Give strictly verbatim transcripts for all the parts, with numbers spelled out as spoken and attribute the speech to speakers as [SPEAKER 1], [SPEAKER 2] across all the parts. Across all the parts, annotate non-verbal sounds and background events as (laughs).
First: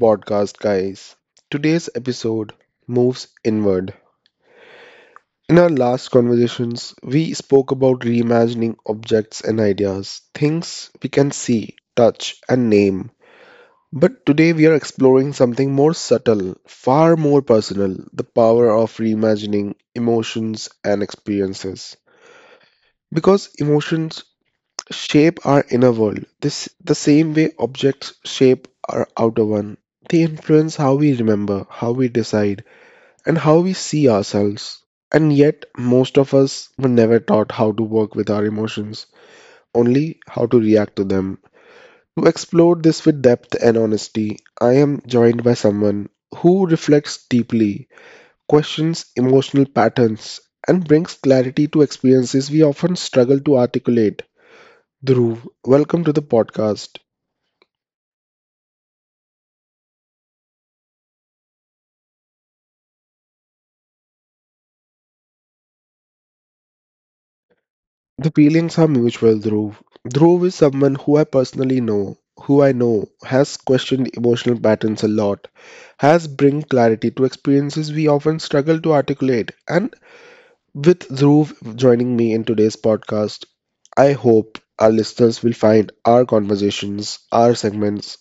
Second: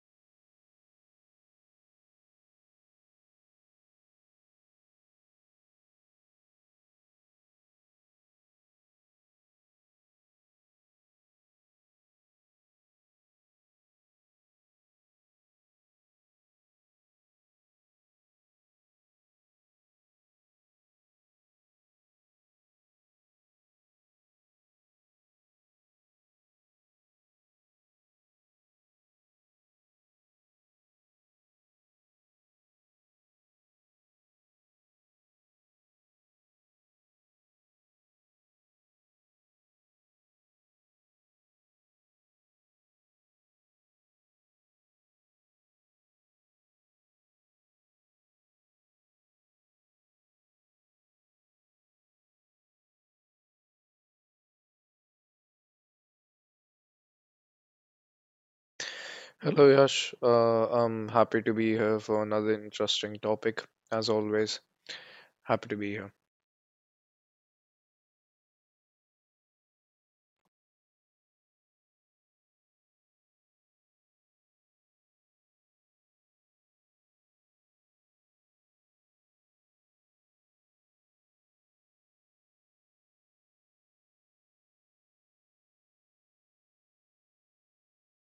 [SPEAKER 1] podcast, guys. Today's episode moves inward. In our last conversations, we spoke about reimagining objects and ideas, things we can see, touch, and name. But today we are exploring something more subtle, far more personal, the power of reimagining emotions and experiences. Because emotions shape our inner world, this the same way objects shape our outer one. They influence how we remember, how we decide, and how we see ourselves. And yet, most of us were never taught how to work with our emotions, only how to react to them. To explore this with depth and honesty, I am joined by someone who reflects deeply, questions emotional patterns, and brings clarity to experiences we often struggle to articulate. Dhruv, welcome to the podcast.
[SPEAKER 2] Hello, Yash. Uh, I'm happy to be here for another interesting topic. As always, happy to be here.
[SPEAKER 1] The feelings are mutual, Dhruv. Dhruv is someone who I personally know, who I know has questioned emotional patterns a lot, has bring clarity to experiences we often struggle to articulate. And with Dhruv joining me in today's podcast, I hope our listeners will find our conversations, our segments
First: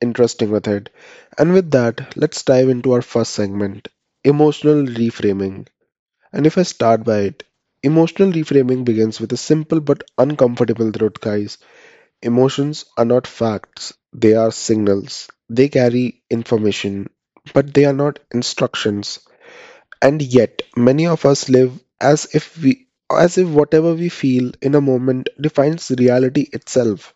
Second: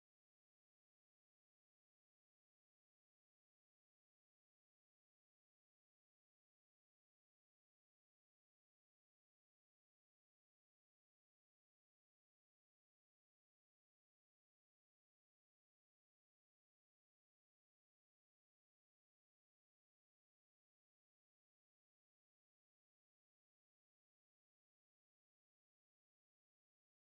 [SPEAKER 1] interesting with it. And with that, let's dive into our first segment, emotional reframing. And if I start by it, emotional reframing begins with a simple but uncomfortable truth, guys. Emotions are not facts, they are signals. They carry information, but they are not instructions. And yet, many of us live as if we as if whatever we feel in a moment defines reality itself.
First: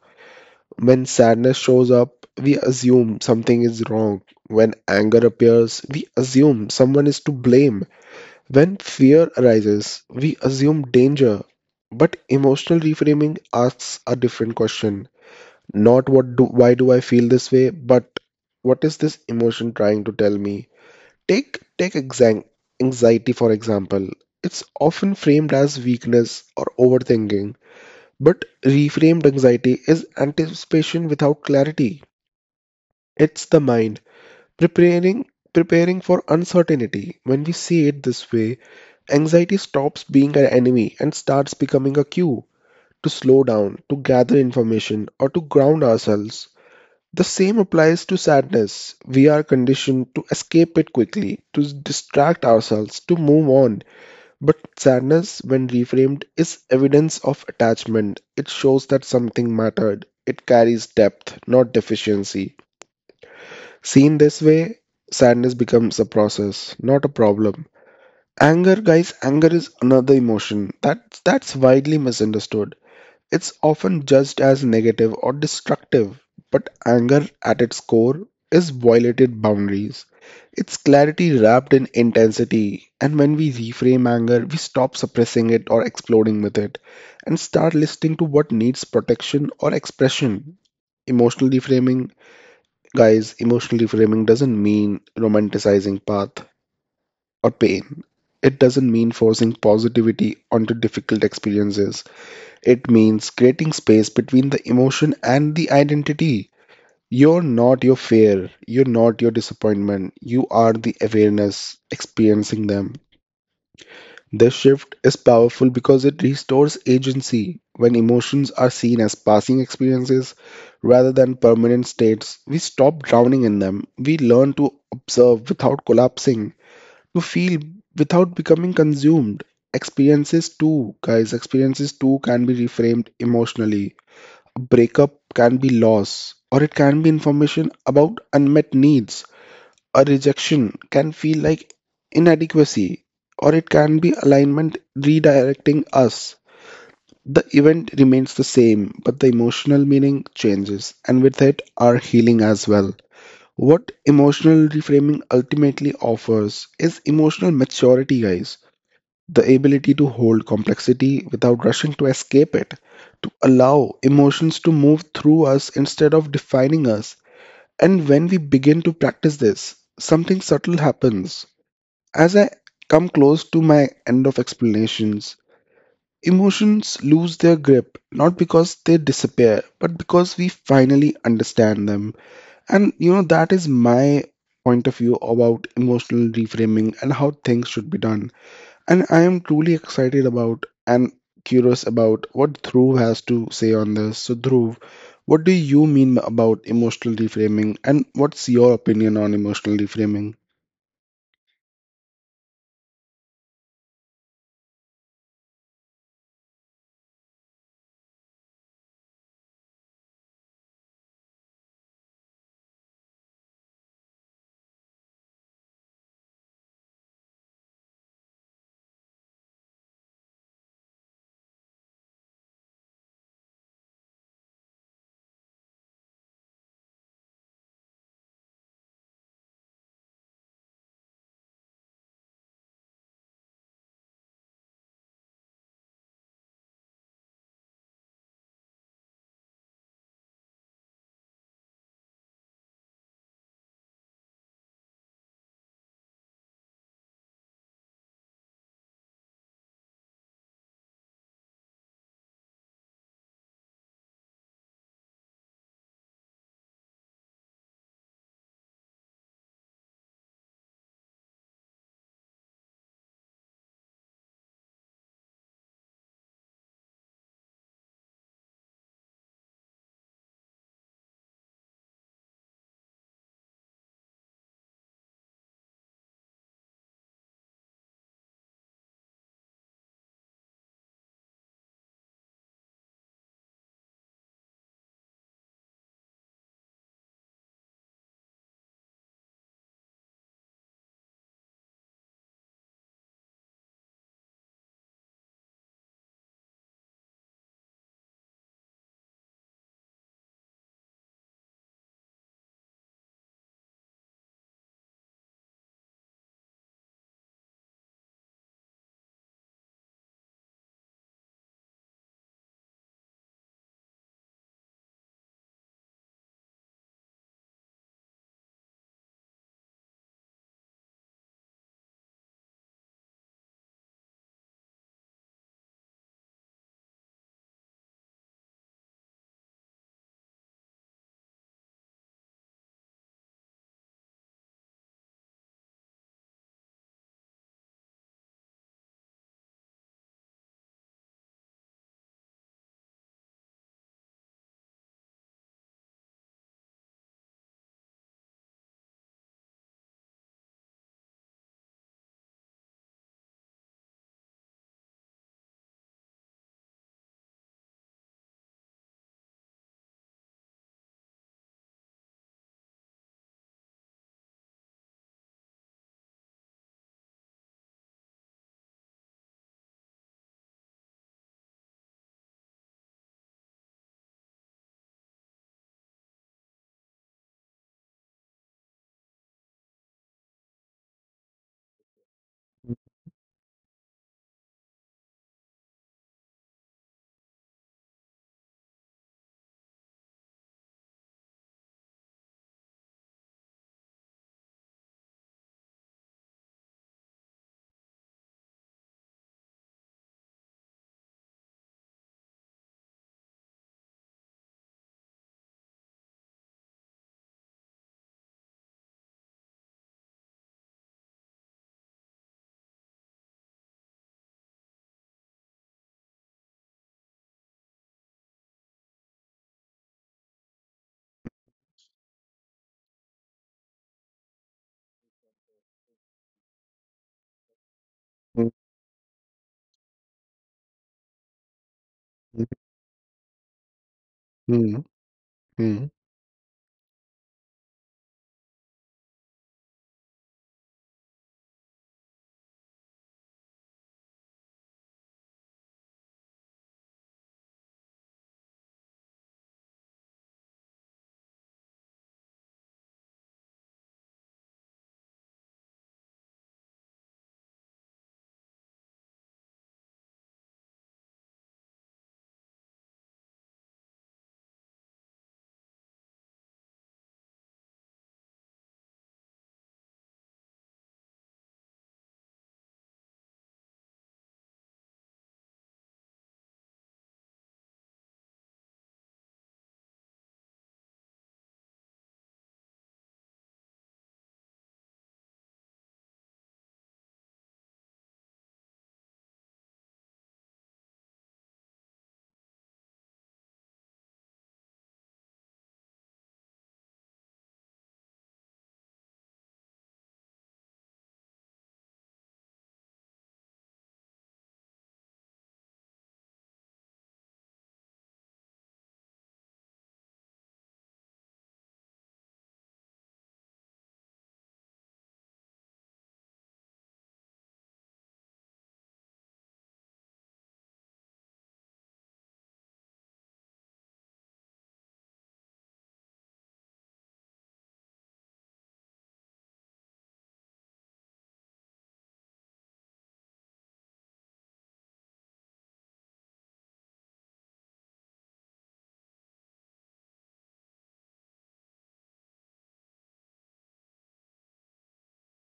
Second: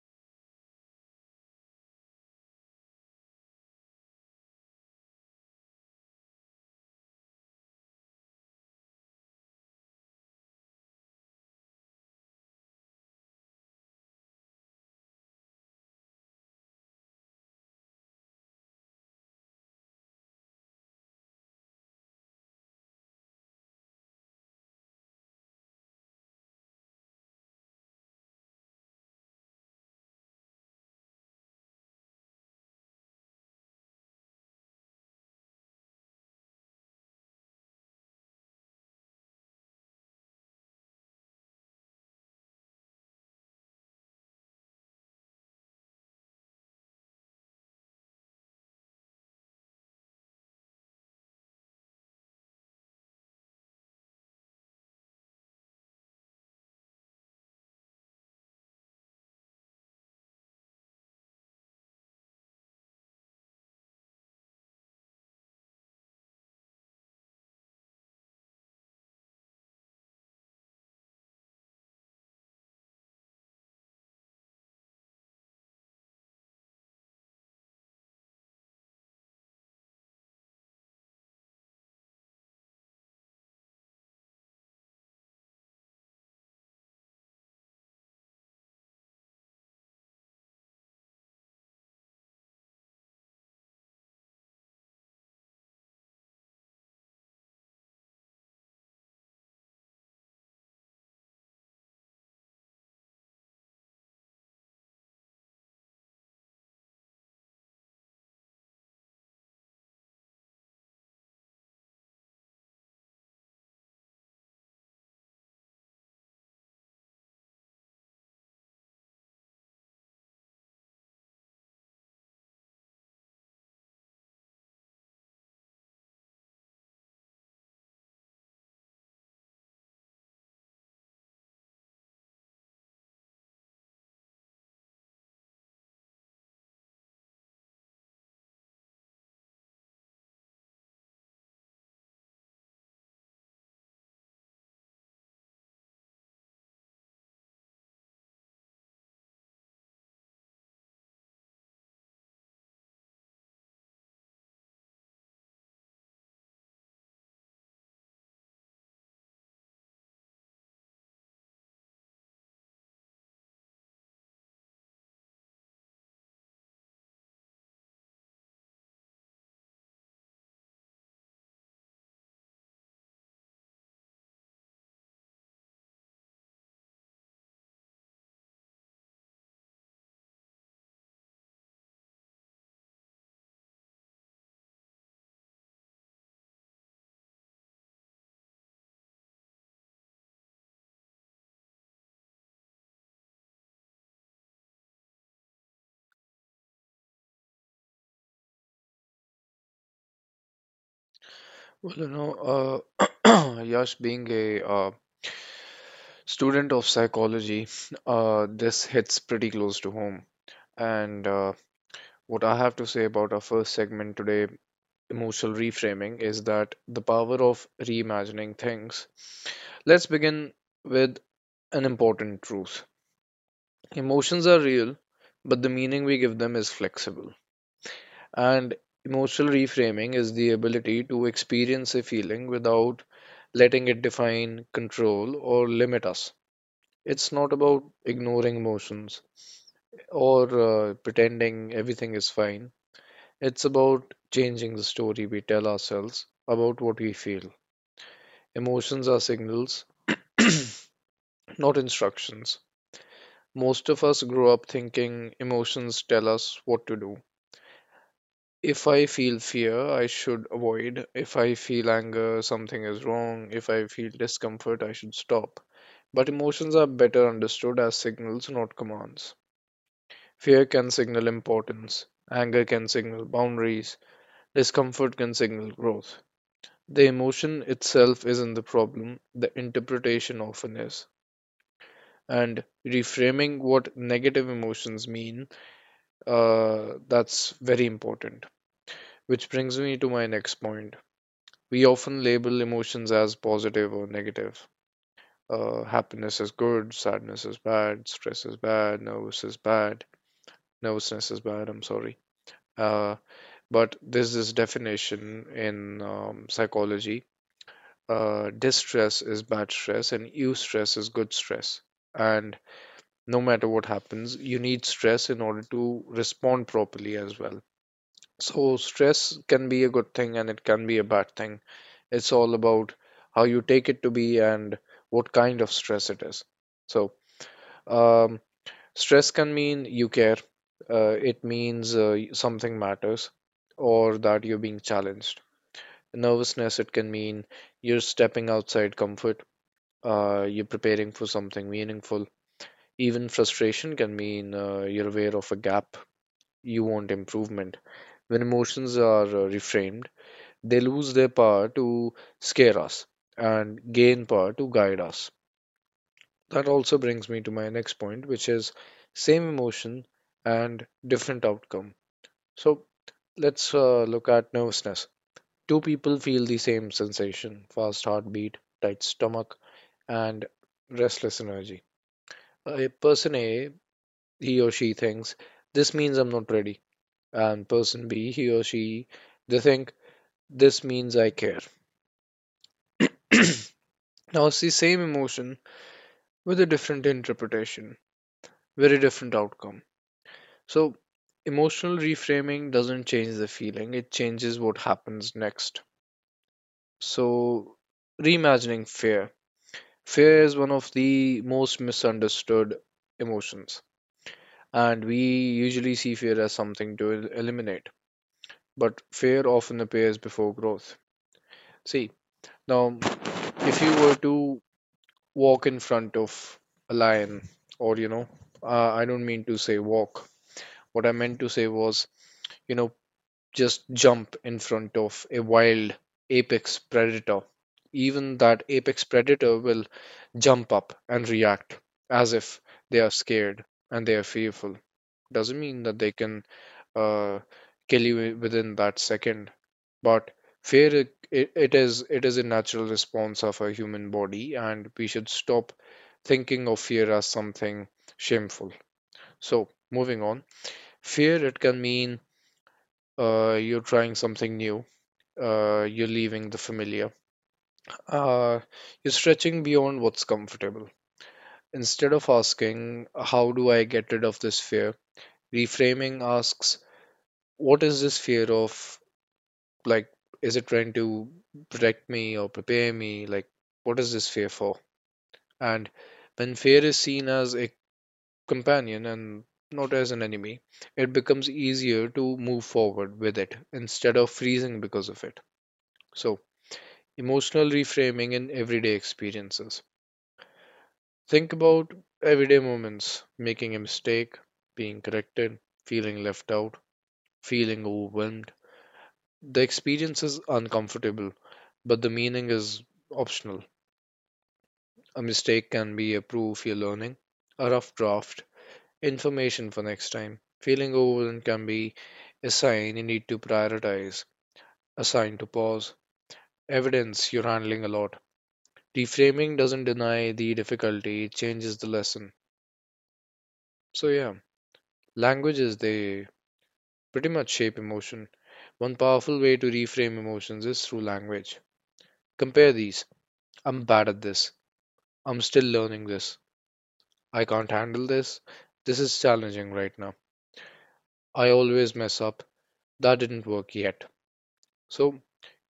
[SPEAKER 1] When sadness shows up, we assume something is wrong. When anger appears, we assume someone is to blame. When fear arises, we assume danger, but emotional reframing asks a different question. Not what do Why do I feel this way, but what is this emotion trying to tell me? Take take exam- Anxiety, for example. It's often framed as weakness or overthinking, but reframed, anxiety is anticipation without clarity. It's the mind Preparing preparing for uncertainty. When we see it this way, anxiety stops being an enemy and starts becoming a cue to slow down, to gather information, or to ground ourselves. The same applies to sadness. We are conditioned to escape it quickly, to distract ourselves, to move on. But sadness, when reframed, is evidence of attachment. It shows that something mattered. It carries depth, not deficiency. Seen this way, sadness becomes a process, not a problem. Anger, guys, anger is another emotion that that's widely misunderstood. It's often judged as negative or destructive, but anger at its core is violated boundaries. It's clarity wrapped in intensity, and when we reframe anger, we stop suppressing it or exploding with it and start listening to what needs protection or expression. Emotional reframing Guys, emotional reframing doesn't mean romanticizing path or pain. It doesn't mean forcing positivity onto difficult experiences. It means creating space between the emotion and the identity. You're not your fear, you're not your disappointment, you are the awareness experiencing them. This shift is powerful because it restores agency. When emotions are seen as passing experiences rather than permanent states, we stop drowning in them. We learn to observe without collapsing, to feel without becoming consumed. Experiences, too, guys, experiences too can be reframed emotionally. A breakup can be loss, or it can be information about unmet needs. A rejection can feel like inadequacy, or it can be alignment redirecting us. The event remains the same, but the emotional meaning changes, and with it, our healing as well. What emotional reframing ultimately offers is emotional maturity, guys. The ability to hold complexity without rushing to escape it, to allow emotions to move through us instead of defining us. And when we begin to practice this, something subtle happens. As I come close to my end of explanations, emotions lose their grip, not because they disappear, but because we finally understand them. And you know, that is my point of view about emotional reframing and how things should be done. And I am truly excited about and curious about what Dhruv has to say on this. So, Dhruv, what do you mean about emotional reframing, and what's your opinion on emotional reframing?
[SPEAKER 2] Well, you know, uh, (clears throat) Yash, being a uh, student of psychology, uh, this hits pretty close to home. And uh, what I have to say about our first segment today, emotional reframing, is that the power of reimagining things. Let's begin with an important truth. Emotions are real, but the meaning we give them is flexible. And emotional reframing is the ability to experience a feeling without letting it define, control, or limit us. It's not about ignoring emotions or uh, pretending everything is fine. It's about changing the story we tell ourselves about what we feel. Emotions are signals, (clears throat) not instructions. Most of us grow up thinking emotions tell us what to do. If I feel fear, I should avoid. If I feel anger, something is wrong. If I feel discomfort, I should stop. But emotions are better understood as signals, not commands. Fear can signal importance. Anger can signal boundaries. Discomfort can signal growth. The emotion itself isn't the problem, the interpretation often is. And reframing what negative emotions mean, uh, that's very important. Which brings me to my next point. We often label emotions as positive or negative. Uh, happiness is good, sadness is bad, stress is bad, nervous is bad, nervousness is bad, I'm sorry. Uh, but there's this definition in um, psychology, uh, distress is bad stress, and eustress is good stress. And no matter what happens, you need stress in order to respond properly as well. So stress can be a good thing and it can be a bad thing. It's all about how you take it to be and what kind of stress it is. So, um, stress can mean you care. Uh, it means uh, y- something matters or that you're being challenged. Nervousness, it can mean you're stepping outside comfort. Uh, you're preparing for something meaningful. Even frustration can mean uh, you're aware of a gap. You want improvement. When emotions are uh, reframed, they lose their power to scare us and gain power to guide us. That also brings me to my next point, which is same emotion and different outcome. So let's uh, look at nervousness. Two people feel the same sensation: fast heartbeat, tight stomach, and restless energy. A person A, he or she thinks, this means I'm not ready. And person B, he or she, they think, this means I care. (clears throat) Now, it's the same emotion with a different interpretation, very different outcome. So, emotional reframing doesn't change the feeling, it changes what happens next. So, reimagining fear. Fear is one of the most misunderstood emotions, and we usually see fear as something to el- eliminate, but fear often appears before growth. See, now if you were to walk in front of a lion, or you know, uh, I don't mean to say walk, what I meant to say was you know, just jump in front of a wild apex predator. Even that apex predator will jump up and react as
[SPEAKER 1] Hmm,
[SPEAKER 2] if they are scared and they are fearful.
[SPEAKER 1] hmm,
[SPEAKER 2] Doesn't mean
[SPEAKER 1] hmm,
[SPEAKER 2] that they can uh, kill you within that second, but fear i- it is it is a natural response of a human body, and we should stop thinking of fear as something shameful. So moving on, fear it can mean uh, you're trying something new. Uh, you're leaving the familiar. Uh, you're stretching beyond what's comfortable. Instead of asking, how do I get rid of this fear? Reframing asks, what is this fear of? Like, is it trying to protect me or prepare me? Like, what is this fear for? And when fear is seen as a companion and not as an enemy, it becomes easier to move forward with it instead of freezing because of it. So, emotional reframing in everyday experiences. Think about everyday moments: making a mistake, being corrected, feeling left out, feeling overwhelmed. The experience is uncomfortable, but the meaning is optional. A mistake can be a proof you're learning, a rough draft, information for next time. Feeling overwhelmed can be a sign you need to prioritize, a sign to pause, evidence you're handling a lot. Reframing doesn't deny the difficulty, it changes the lesson. So, yeah, languages, they pretty much shape emotion. One powerful way to reframe emotions is through language. Compare these. I'm bad at this. I'm still learning this. I can't handle this. This is challenging right now. I always mess up. That didn't work yet. So,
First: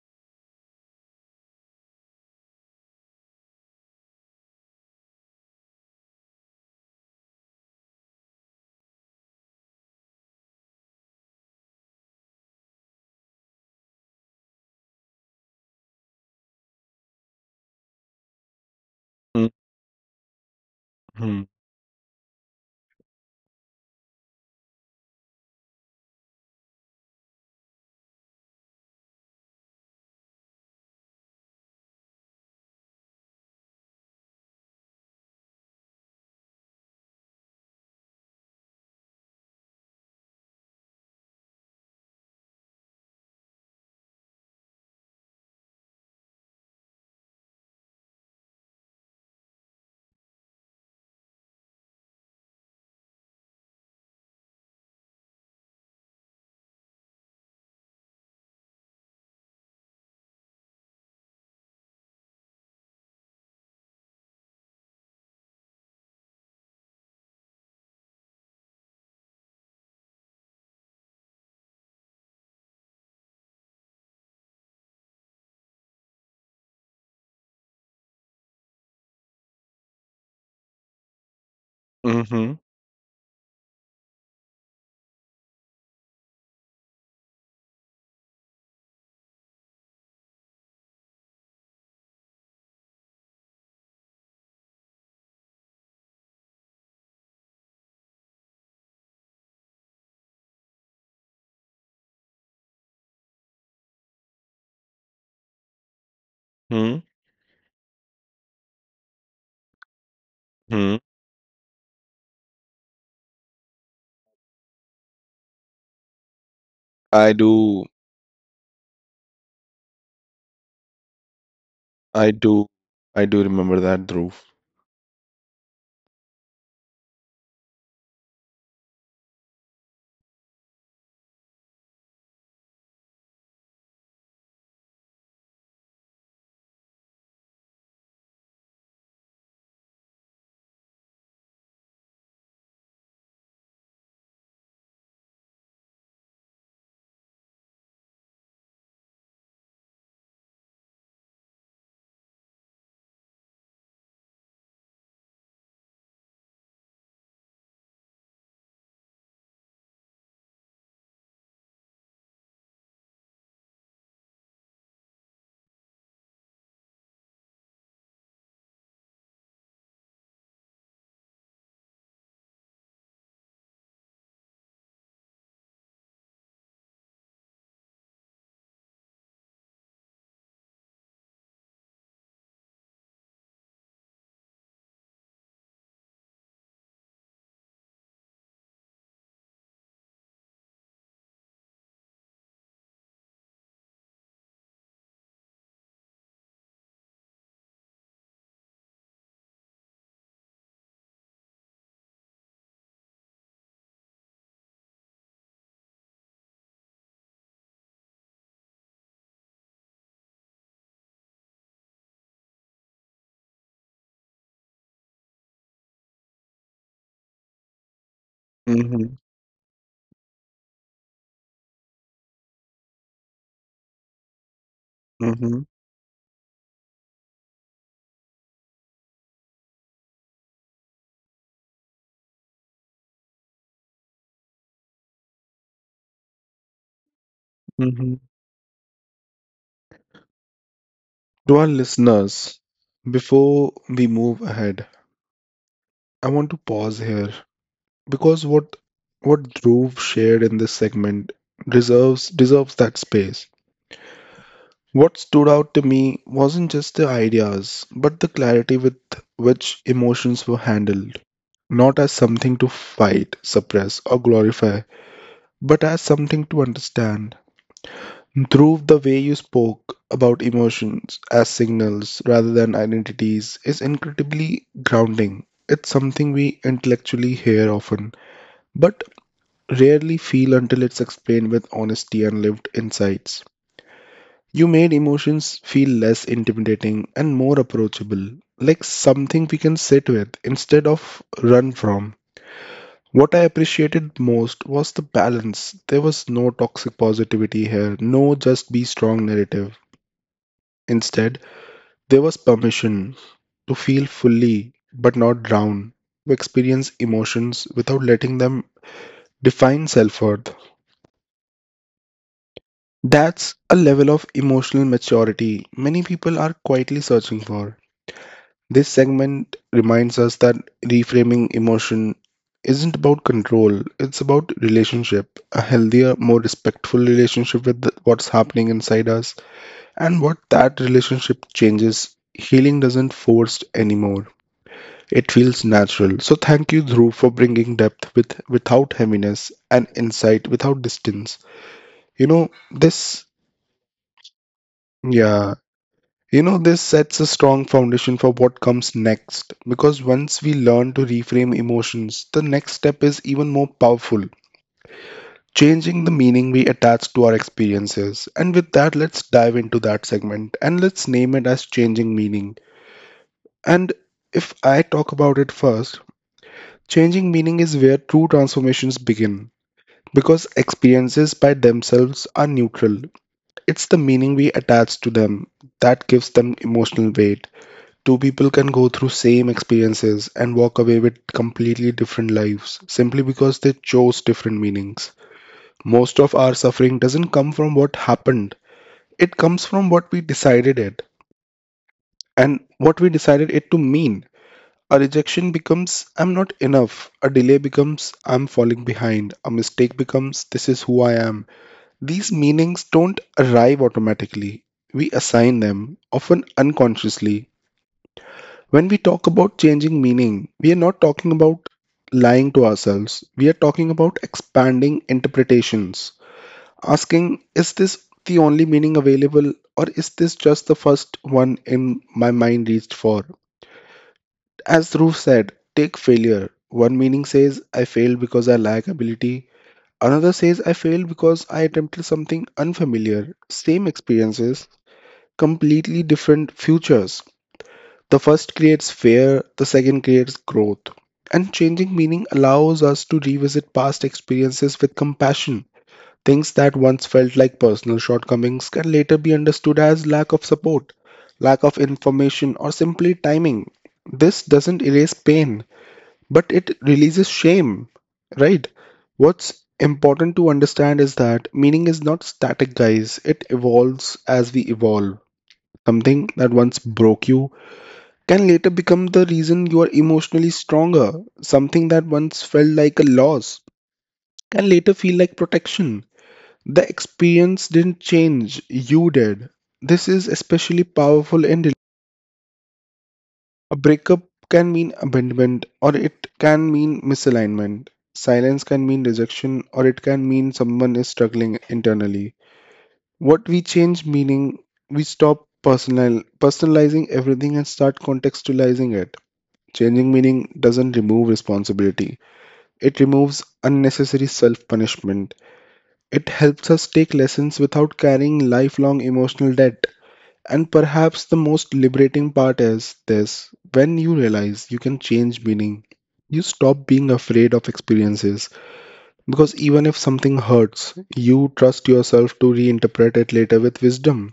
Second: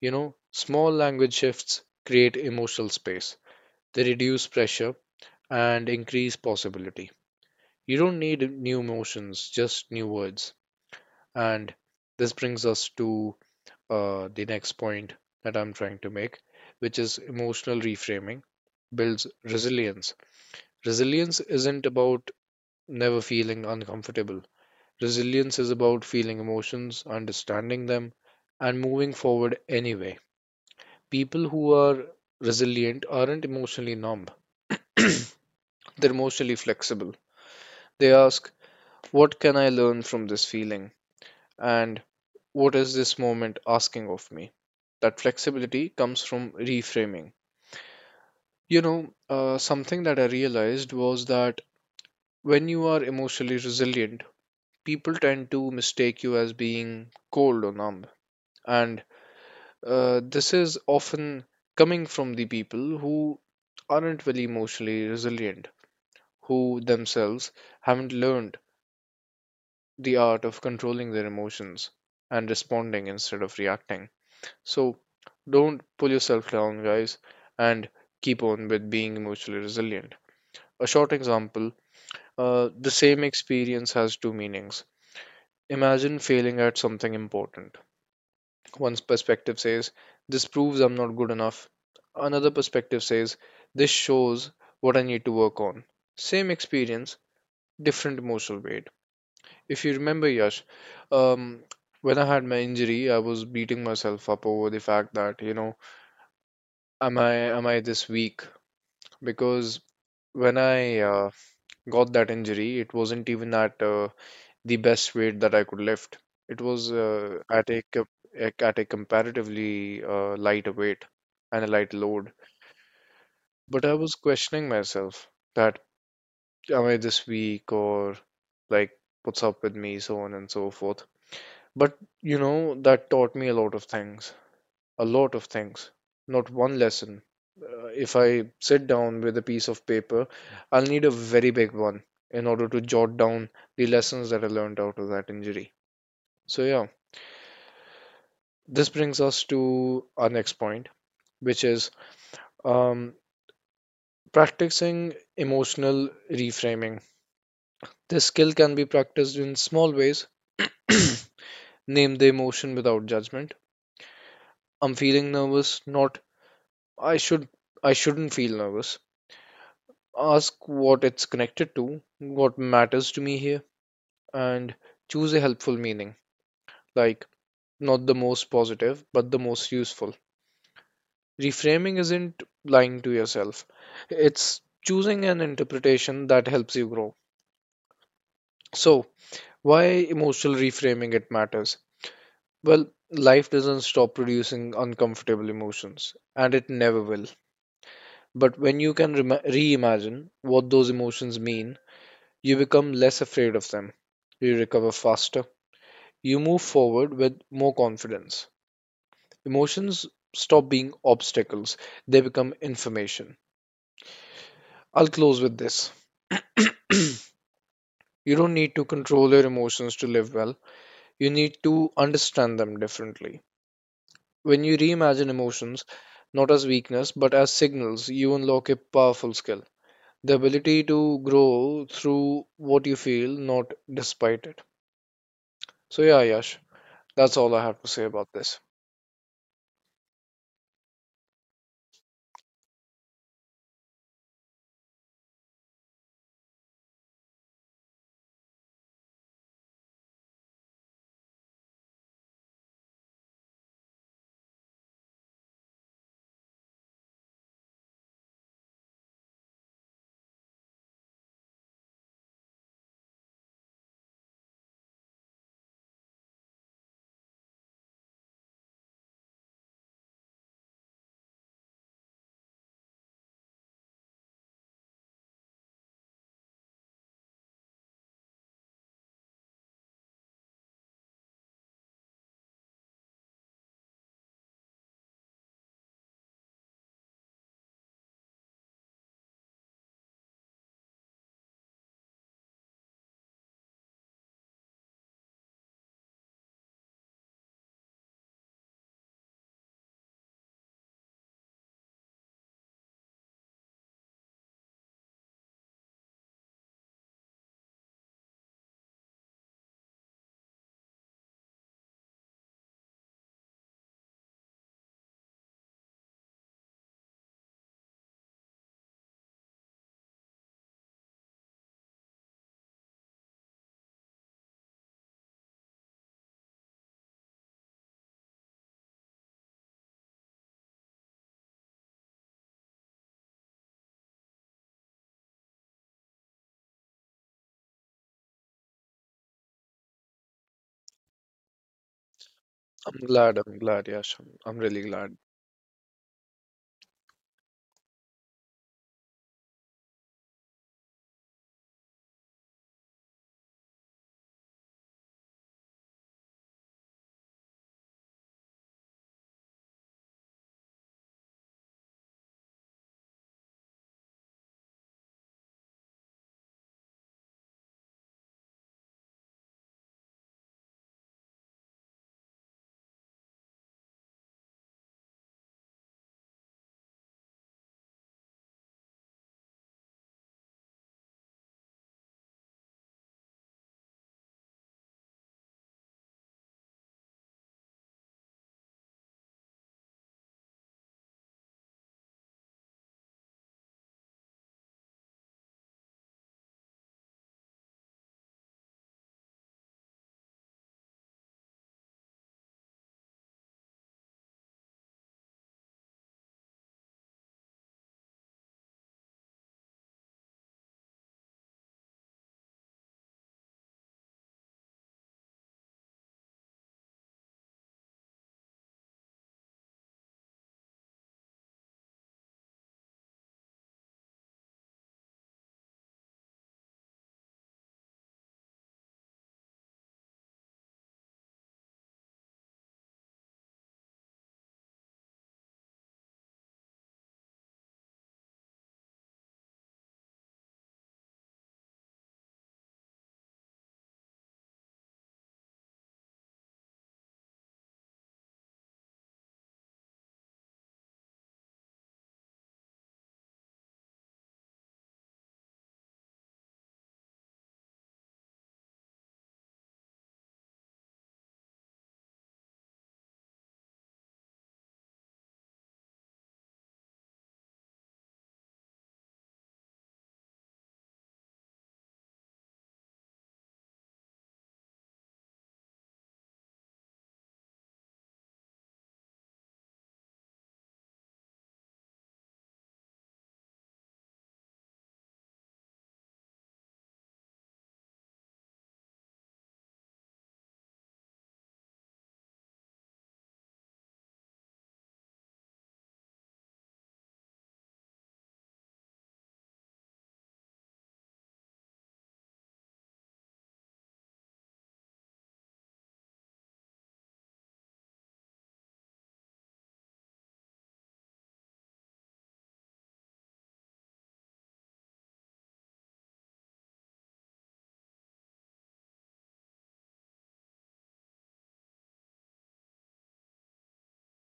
[SPEAKER 2] you know, small language shifts create emotional space. They reduce pressure and increase possibility. You don't need new emotions, just new words. And this brings us to uh, the next point that I'm trying to make, which is emotional reframing builds
[SPEAKER 1] hmm,
[SPEAKER 2] resilience. Resilience
[SPEAKER 1] hmm.
[SPEAKER 2] isn't about never feeling uncomfortable. Resilience is about feeling emotions, understanding them, and moving forward anyway. People who are resilient aren't emotionally numb, they're emotionally flexible. They ask, what can I learn from this feeling? And what is this moment asking of me? That flexibility comes from reframing. You know, uh, something that I realized was that when you are emotionally resilient, people tend to mistake you as being cold or numb. And uh, this is often coming from the people who aren't very emotionally resilient, who themselves haven't learned the art of controlling their emotions and responding instead of reacting. So don't pull yourself down, guys, and keep on with being emotionally resilient. A short example.
[SPEAKER 1] Mhm,
[SPEAKER 2] Uh, the same experience has two meanings. Imagine failing at something important. One's perspective says, this proves I'm not good enough. Another perspective says, this shows what I need to work on. Same experience, different emotional weight. If you remember, Yash, um, when I had my injury, I was beating myself up over the fact that, you know,
[SPEAKER 1] mhm,
[SPEAKER 2] am I am I this weak? Because when
[SPEAKER 1] mhm.
[SPEAKER 2] I uh, got that injury, it wasn't even at uh, the best weight that I could lift. It was
[SPEAKER 1] I
[SPEAKER 2] uh, at a
[SPEAKER 1] do,
[SPEAKER 2] co- at a comparatively uh, light weight and a light
[SPEAKER 1] I
[SPEAKER 2] load.
[SPEAKER 1] do, I do remember
[SPEAKER 2] But I
[SPEAKER 1] that,
[SPEAKER 2] was
[SPEAKER 1] Dhruv.
[SPEAKER 2] questioning myself that am I this weak or like what's up with me, so on and so forth. But you know that taught me a lot of things, a lot of things. Not one lesson. Uh, if I sit down with a piece of paper, I'll need a very big one in order to jot down the lessons that I learned out of that injury. So yeah. This brings us to our next point, which is um, practicing emotional reframing. This skill can be practiced in small ways. (clears throat) Name the emotion without judgment. I'm feeling nervous, not I should I shouldn't feel nervous. Ask what it's connected to, what matters to me here, and choose a helpful meaning, like not the most positive, but the most useful. Reframing isn't lying to yourself, it's choosing an interpretation that helps you grow. So, why emotional reframing it matters? Well, life doesn't stop producing uncomfortable emotions, and it never will. But when you can rem- reimagine what those emotions mean, you become less afraid of them. You recover faster. You move forward with more confidence. Emotions stop being obstacles, they become information. I'll close with this. (clears throat) You don't need to
[SPEAKER 1] Mhm,
[SPEAKER 2] control your emotions to live well. You need to understand them differently. When you reimagine
[SPEAKER 1] mhm,
[SPEAKER 2] emotions, not as weakness, but as signals, you unlock a powerful skill. The ability to grow through what you feel, not despite it. So, yeah, Yash, that's all I have to say
[SPEAKER 1] mhm.
[SPEAKER 2] about this.
[SPEAKER 1] To our listeners, before we move ahead, I want to pause here because what what Dhruv shared in this segment deserves deserves that space. What stood out to me wasn't just the ideas, but the clarity with which emotions were handled, not as something to fight, suppress, or glorify, but as something to understand. Dhruv, the way you spoke about emotions as signals rather than identities is incredibly grounding. It's something we intellectually hear often, but rarely feel until it's explained with honesty and lived insights. You made emotions feel less intimidating and more approachable, like something we can sit with instead of run from. What I appreciated most was the balance. There was no toxic positivity here, no just be strong narrative. Instead, there was permission to feel fully but not drown, to experience emotions without letting them define self worth. That's a level of emotional maturity many people are quietly searching for. This segment reminds us that reframing emotion isn't about control, it's about relationship, a healthier, more respectful relationship with the- what's happening inside us and what that relationship changes. Healing doesn't force anymore. It feels natural. So thank you, Dhruv, for bringing depth with without heaviness and insight without distance. You know
[SPEAKER 2] I'm
[SPEAKER 1] this,
[SPEAKER 2] glad, I'm glad, Yash. I'm, I'm really glad.
[SPEAKER 1] yeah. You know this sets a strong foundation for what comes next, because once we learn to reframe emotions, the next step is even more powerful, changing the meaning we attach to our experiences. And with that, let's dive into that segment and let's name it as changing meaning. And if I talk about it first, changing meaning is where true transformations begin. Because experiences by themselves are neutral. It's the meaning we attach to them that gives them emotional weight. Two people can go through same experiences and walk away with completely different lives simply because they chose different meanings. Most of our suffering doesn't come from what happened. It comes from what we decided it and what we decided it to mean. A rejection becomes I'm not enough. A delay becomes I'm falling behind. A mistake becomes this is who I am. These meanings don't arrive automatically. We assign them, often unconsciously. When we talk about changing meaning, we are not talking about lying to ourselves. We are talking about expanding interpretations, asking, is this the only meaning available, or is this just the first one in my mind reached for? As Dhruv said, take failure. One meaning says, I failed because I lack ability. Another says, I failed because I attempted something unfamiliar, same experiences, completely different futures. The first creates fear, the second creates growth. And changing meaning allows us to revisit past experiences with compassion. Things that once felt like personal shortcomings can later be understood as lack of support, lack of information, or simply timing. This doesn't erase pain, but it releases shame, right? What's important to understand is that meaning is not static, guys. It evolves as we evolve. Something that once broke you can later become the reason you are emotionally stronger. Something that once felt like a loss can later feel like protection. The experience didn't change, you did. This is especially powerful in a breakup. Can mean abandonment, or it can mean misalignment. Silence can mean rejection, or it can mean someone is struggling internally. What we change meaning, we stop personal personalizing everything and start contextualizing it. Changing meaning doesn't remove responsibility. It removes unnecessary self-punishment. It helps us take lessons without carrying lifelong emotional debt. And perhaps the most liberating part is this: when you realize you can change meaning, you stop being afraid of experiences, because even if something hurts, you trust yourself to reinterpret it later with wisdom.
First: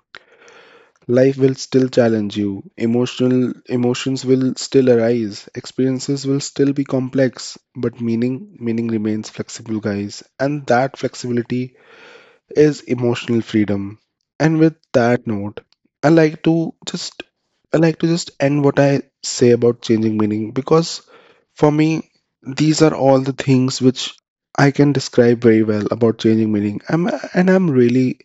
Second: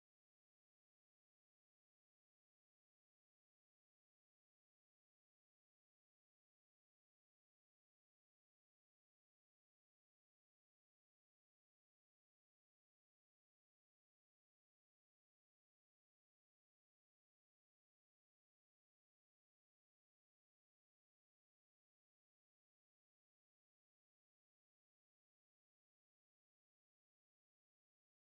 [SPEAKER 1] Life will still challenge you, emotional emotions will still arise, experiences will still be complex, but meaning meaning remains flexible, guys, and that flexibility is emotional freedom. And with that note, I like to just I like to just end what I say about changing meaning, because for me these are all the things which I can describe very well about changing meaning. I'm, and I'm really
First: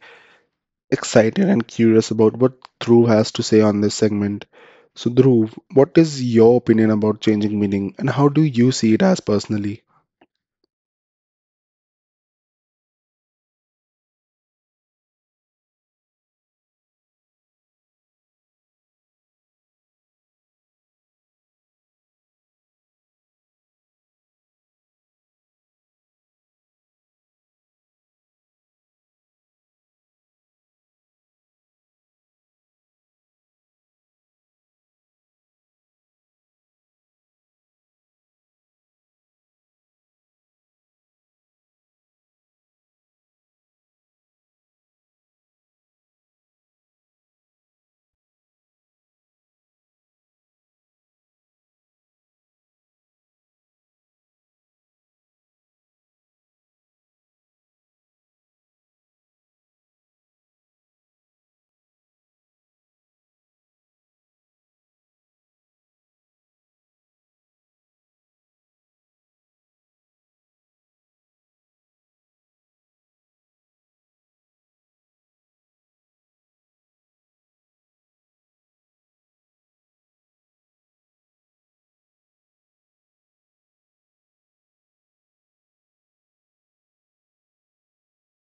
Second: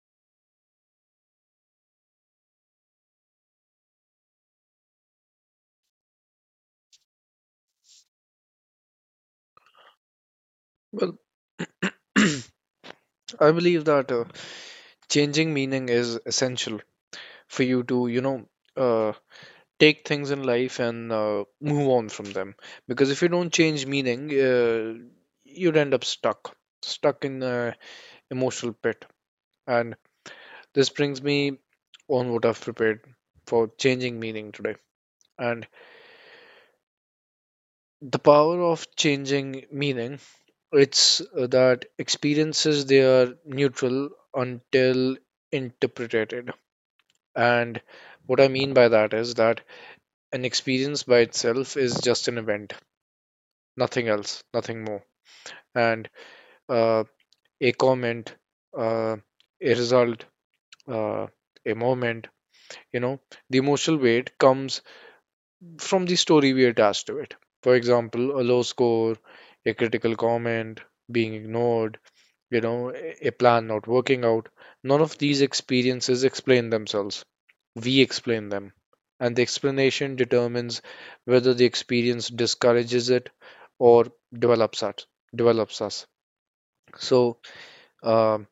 [SPEAKER 1] excited and curious about what Dhruv has to say on this segment. So Dhruv, what is your opinion about changing meaning and how do you see it as personally? (laughs)
[SPEAKER 2] Well, (clears throat) I believe that uh, changing meaning is essential for you to, you know, uh, take things in life and uh, move on from them, because if you don't change meaning, uh, you'd end up stuck stuck in a emotional pit. And this brings me on what I've prepared for changing meaning today. And the power of changing meaning, it's uh, that experiences, they are neutral until interpreted. And what I mean by that is that an experience by itself is just an event, nothing else, nothing more. And uh, a comment, uh, a result, uh, a moment. You know, the emotional weight comes from the story we attach to it. For example, a low score, a critical comment, being ignored, you know, a plan not working out. None of these experiences explain themselves. We explain them. And the explanation determines whether the experience discourages it or develops us. Develops us. So, um,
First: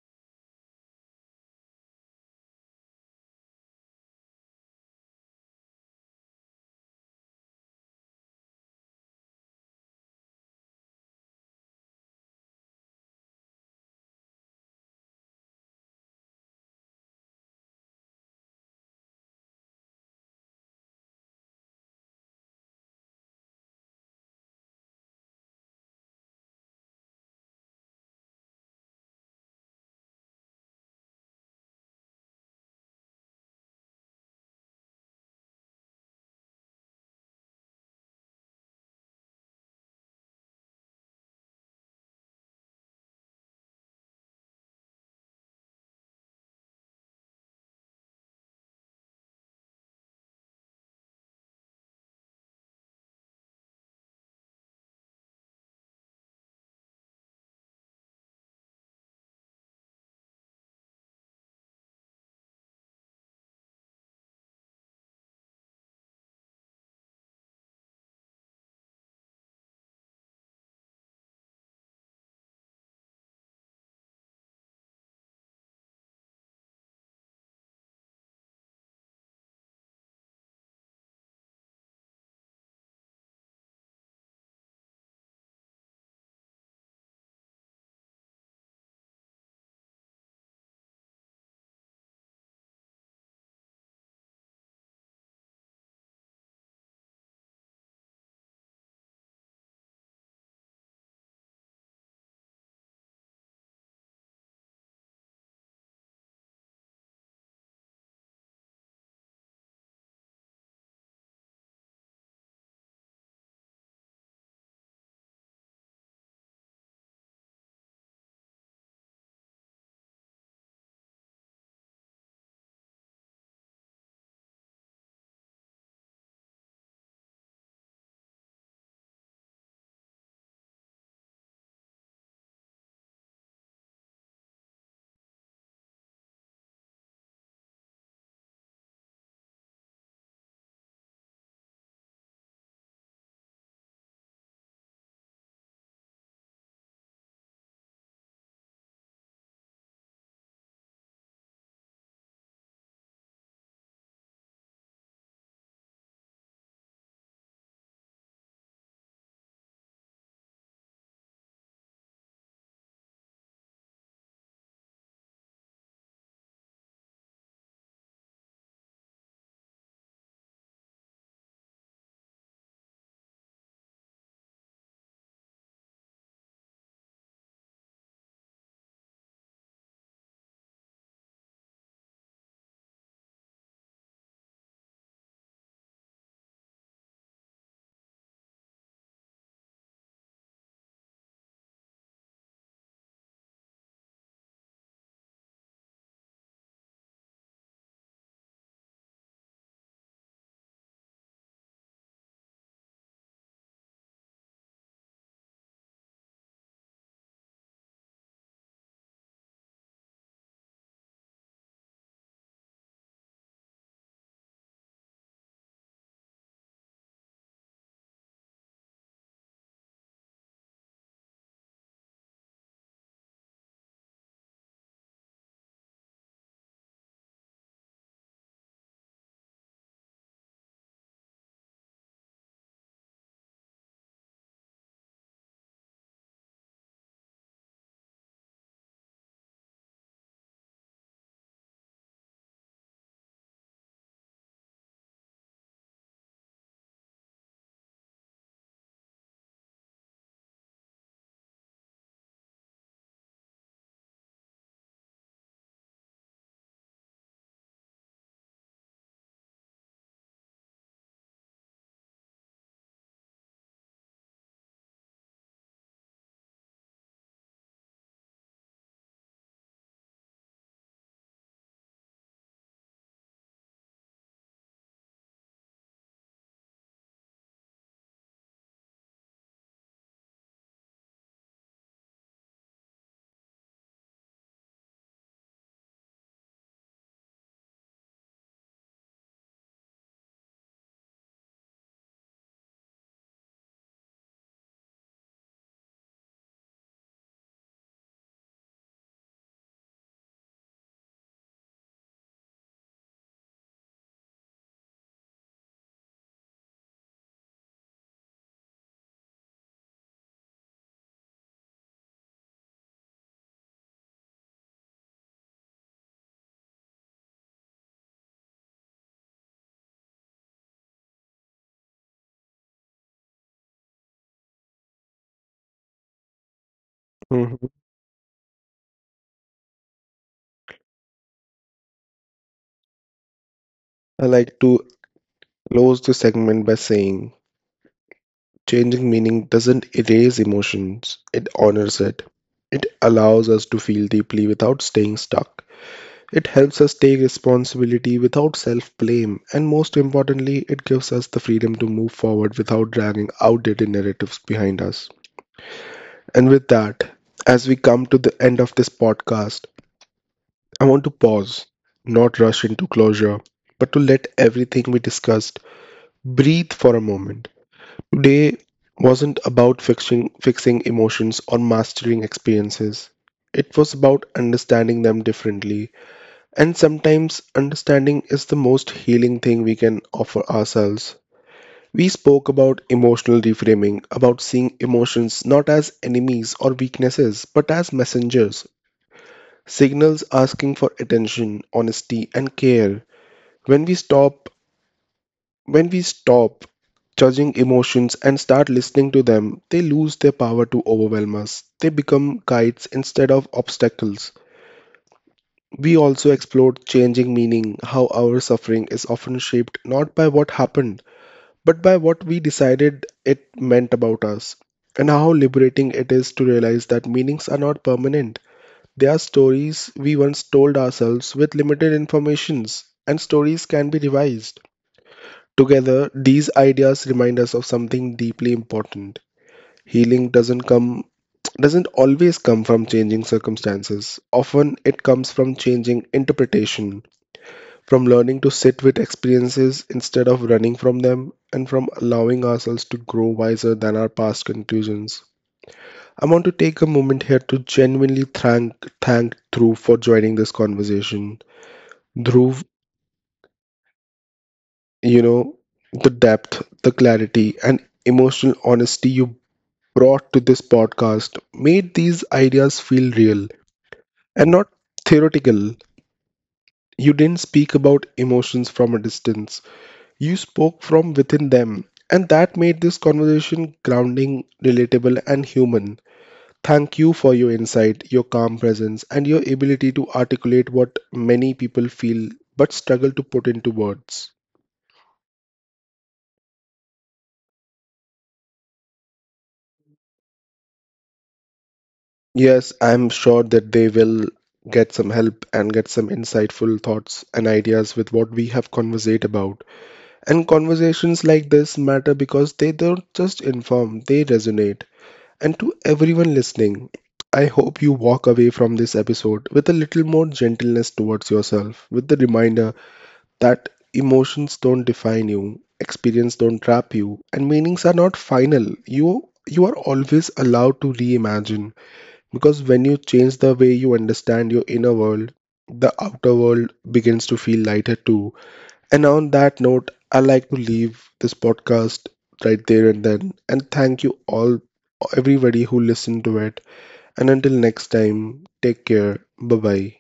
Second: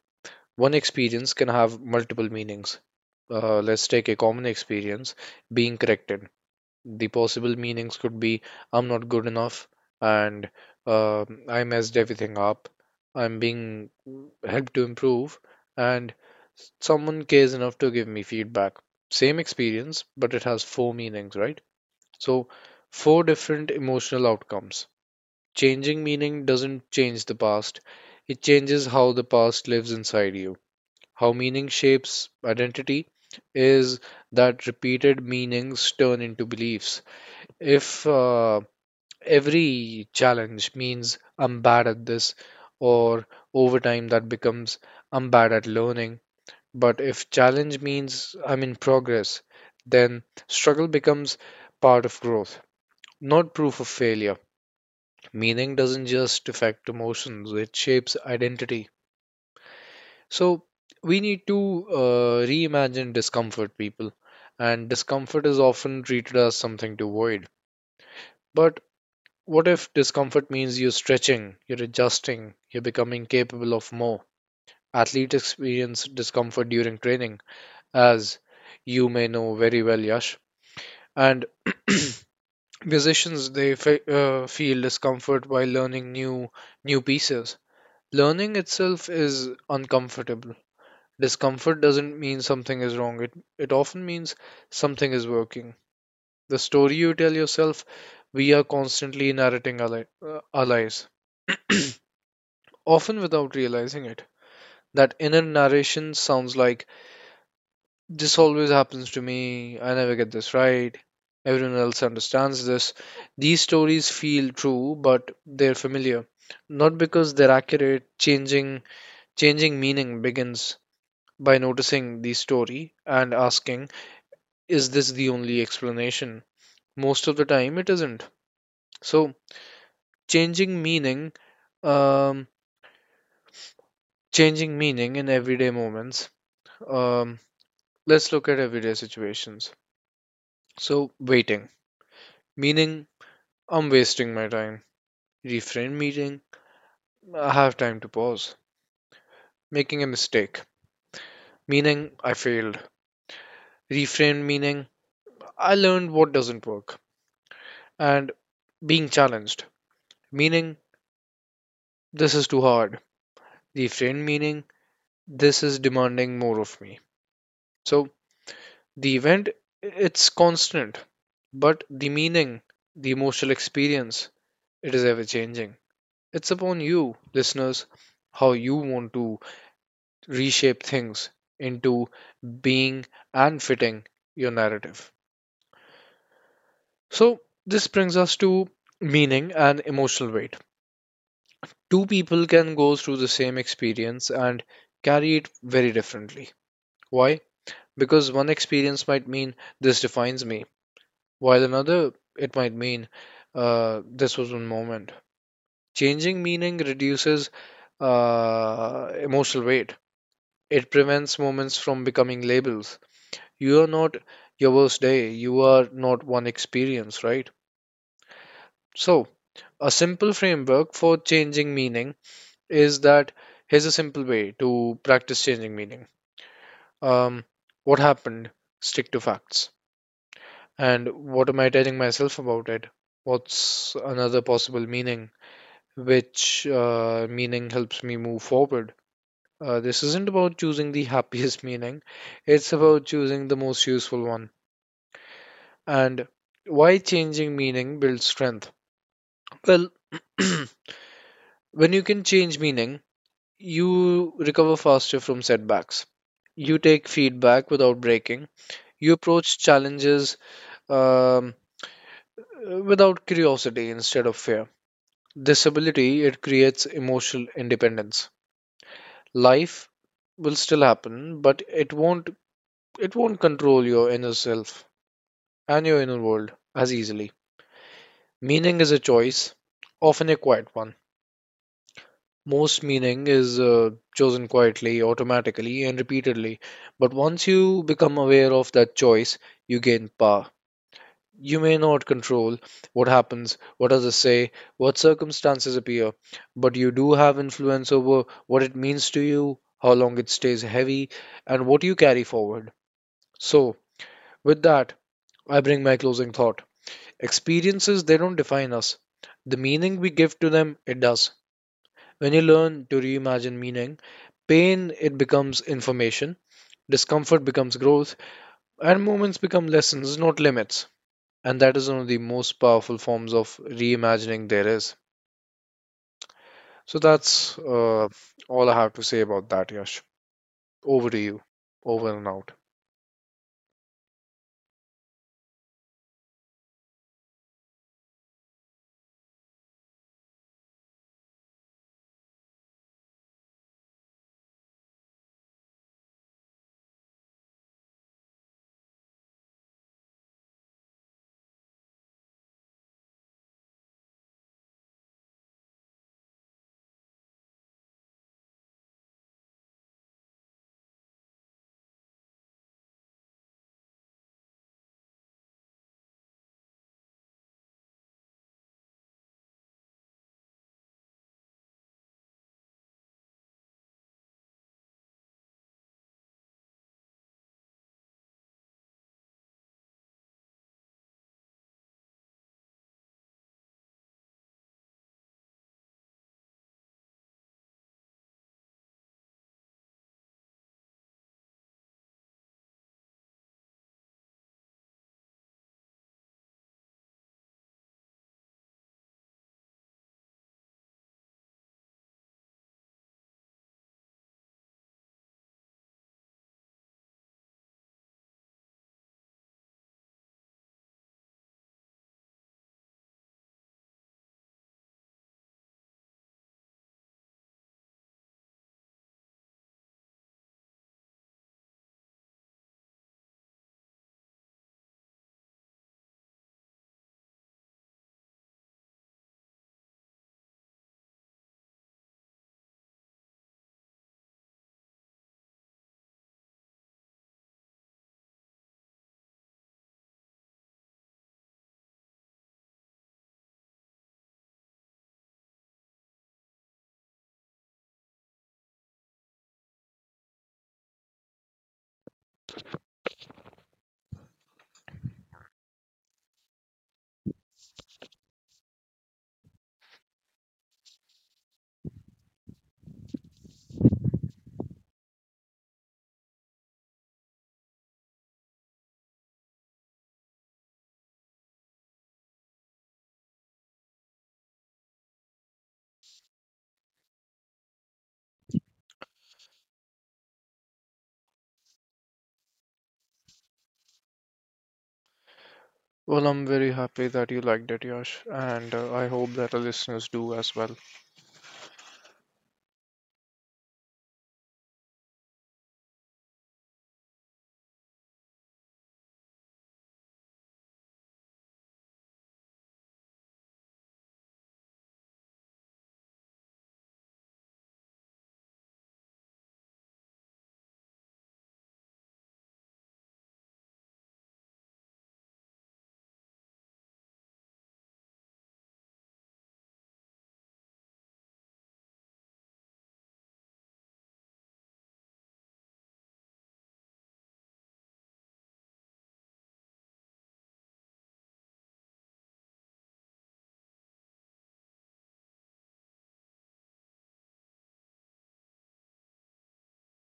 [SPEAKER 2] one experience can have multiple meanings. Uh, let's take a common experience, being corrected. The possible meanings could be: I'm not good enough, and uh, I messed everything up, I'm being helped to improve, and someone cares enough to give me feedback. Same experience, but it has four meanings, right? So, four different emotional outcomes. Changing meaning doesn't change the past, it changes how the past lives inside you. How meaning shapes identity is that repeated meanings turn into beliefs. If uh, every challenge means I'm bad at this, or over time that becomes I'm bad at learning. But if challenge means I'm in progress, then struggle becomes part of growth, not proof of failure. Meaning doesn't just affect emotions, it shapes identity. So we need to uh, reimagine discomfort, people. And discomfort is often treated as something to avoid. But what if discomfort means you're stretching, you're adjusting, you're becoming capable of more? Athletes experience discomfort during training, as you may know very well, Yash. And (clears throat) musicians they fe- uh, feel discomfort while learning new new pieces. Learning itself is uncomfortable. Discomfort doesn't mean something is wrong, it, it often means something is working. The story you tell yourself, we are constantly narrating our, li- uh, our lives, often without realizing it. That inner narration sounds like, "This always happens to me, I never get this right, everyone else understands this." These stories feel true, but they're familiar. Not because they're accurate. Changing changing meaning begins by noticing the story and asking, is this the only explanation? Most of the time, it isn't. So, changing meaning, um, changing meaning in everyday moments. Um, let's look at everyday situations. So, waiting, meaning I'm wasting my time. Refrain meaning I have time to pause. Making a mistake, meaning I failed. Refrain meaning I learned what doesn't work. And being challenged, meaning this is too hard. Refrain meaning this is demanding more of me. So the event, it's constant, but the meaning, the emotional experience, it is ever changing. It's upon you, listeners, how you want to reshape things into being and fitting your narrative. So this brings us to meaning and emotional weight. Two people can go through the same experience and carry it very differently. Why? Because one experience might mean this defines me, while another it might mean, uh, this was one moment. Changing meaning reduces uh, emotional weight. It prevents moments from becoming labels. You are not your worst day. You are not one experience, right? So, a simple framework for changing meaning is that, here's a simple way to practice changing meaning. Um, what happened? Stick to facts. And what am I telling myself about it? What's another possible meaning? which uh, meaning helps me move forward? Uh, this isn't about choosing the (laughs) happiest meaning, it's about choosing the most useful one. And why changing meaning builds strength? Well, (clears throat) when you can change meaning, you recover faster from setbacks. You take feedback without breaking. You approach challenges um, without curiosity instead of fear. This ability, it creates emotional independence. Life will still happen, but it won't it won't control your inner self and your inner world as easily. Meaning is a choice, often a quiet one. Most meaning is uh, chosen quietly, automatically, and repeatedly. But once you become aware of that choice, you gain power. You may not control what happens, what others say, what circumstances appear, but you do have influence over what it means to you, how long it stays heavy, and what you carry forward. So, with that, I bring my closing thought. Experiences, they don't define us. The meaning we give to them, it does. When you learn to reimagine meaning, pain, it becomes information, discomfort becomes growth, and moments become lessons, not limits. And that is one of the most powerful forms of reimagining there is. So, that's
[SPEAKER 1] Mhm.
[SPEAKER 2] uh, all I have to say about that, Yash. Over to you. Over and out.
[SPEAKER 1] I like to close the segment by saying, changing meaning doesn't erase emotions, it honors it. It allows us to feel deeply without staying stuck. It helps us take responsibility without self blame, and most importantly, it gives us the freedom to move forward without dragging outdated narratives behind us. And with that, as we come to the end of this podcast, I want to pause, not rush into closure, but to let everything we discussed breathe for a moment. Today wasn't about fixing, fixing emotions or mastering experiences. It was about understanding them differently. And sometimes understanding is the most healing thing we can offer ourselves. We spoke about emotional reframing, about seeing emotions not as enemies or weaknesses, but as messengers, signals asking for attention, honesty, and care. When we stop When we stop judging emotions and start listening to them, they lose their power to overwhelm us. They become guides instead of obstacles. We also explored changing meaning, how our suffering is often shaped not by what happened, but by what we decided it meant about us, and how liberating it is to realize that meanings are not permanent. They are stories we once told ourselves with limited informations, and stories can be revised. Together, these ideas remind us of something deeply important. Healing doesn't come doesn't always come from changing circumstances. Often it comes from changing interpretation, from learning to sit with experiences instead of running from them, and from allowing ourselves to grow wiser than our past conclusions. I want to take a moment here to genuinely thank thank Dhruv for joining this conversation. Dhruv, you know, the depth, the clarity, and emotional honesty you brought to this podcast made these ideas feel real and not theoretical. You didn't speak about emotions from a distance, you spoke from within them. And that made this conversation grounding, relatable, and human. Thank you for your insight, your calm presence, and your ability to articulate what many people feel but struggle to put into words.
[SPEAKER 2] Well, I'm very happy that you liked it, Yash, and uh, I hope that our listeners do as well.
[SPEAKER 1] Yes, I'm sure that they will get some help and get some insightful thoughts and ideas with what we have conversed about. And conversations like this matter because they don't just inform, they resonate. And to everyone listening, I hope you walk away from this episode with a little more gentleness towards yourself, with the reminder that emotions don't define you, experience don't trap you, and meanings are not final. You you are always allowed to reimagine, because when you change the way you understand your inner world, the outer world begins to feel lighter too. And on that note, I like to leave this podcast right there and then. And thank you all, everybody who listened to it. And until next time, take care. Bye bye.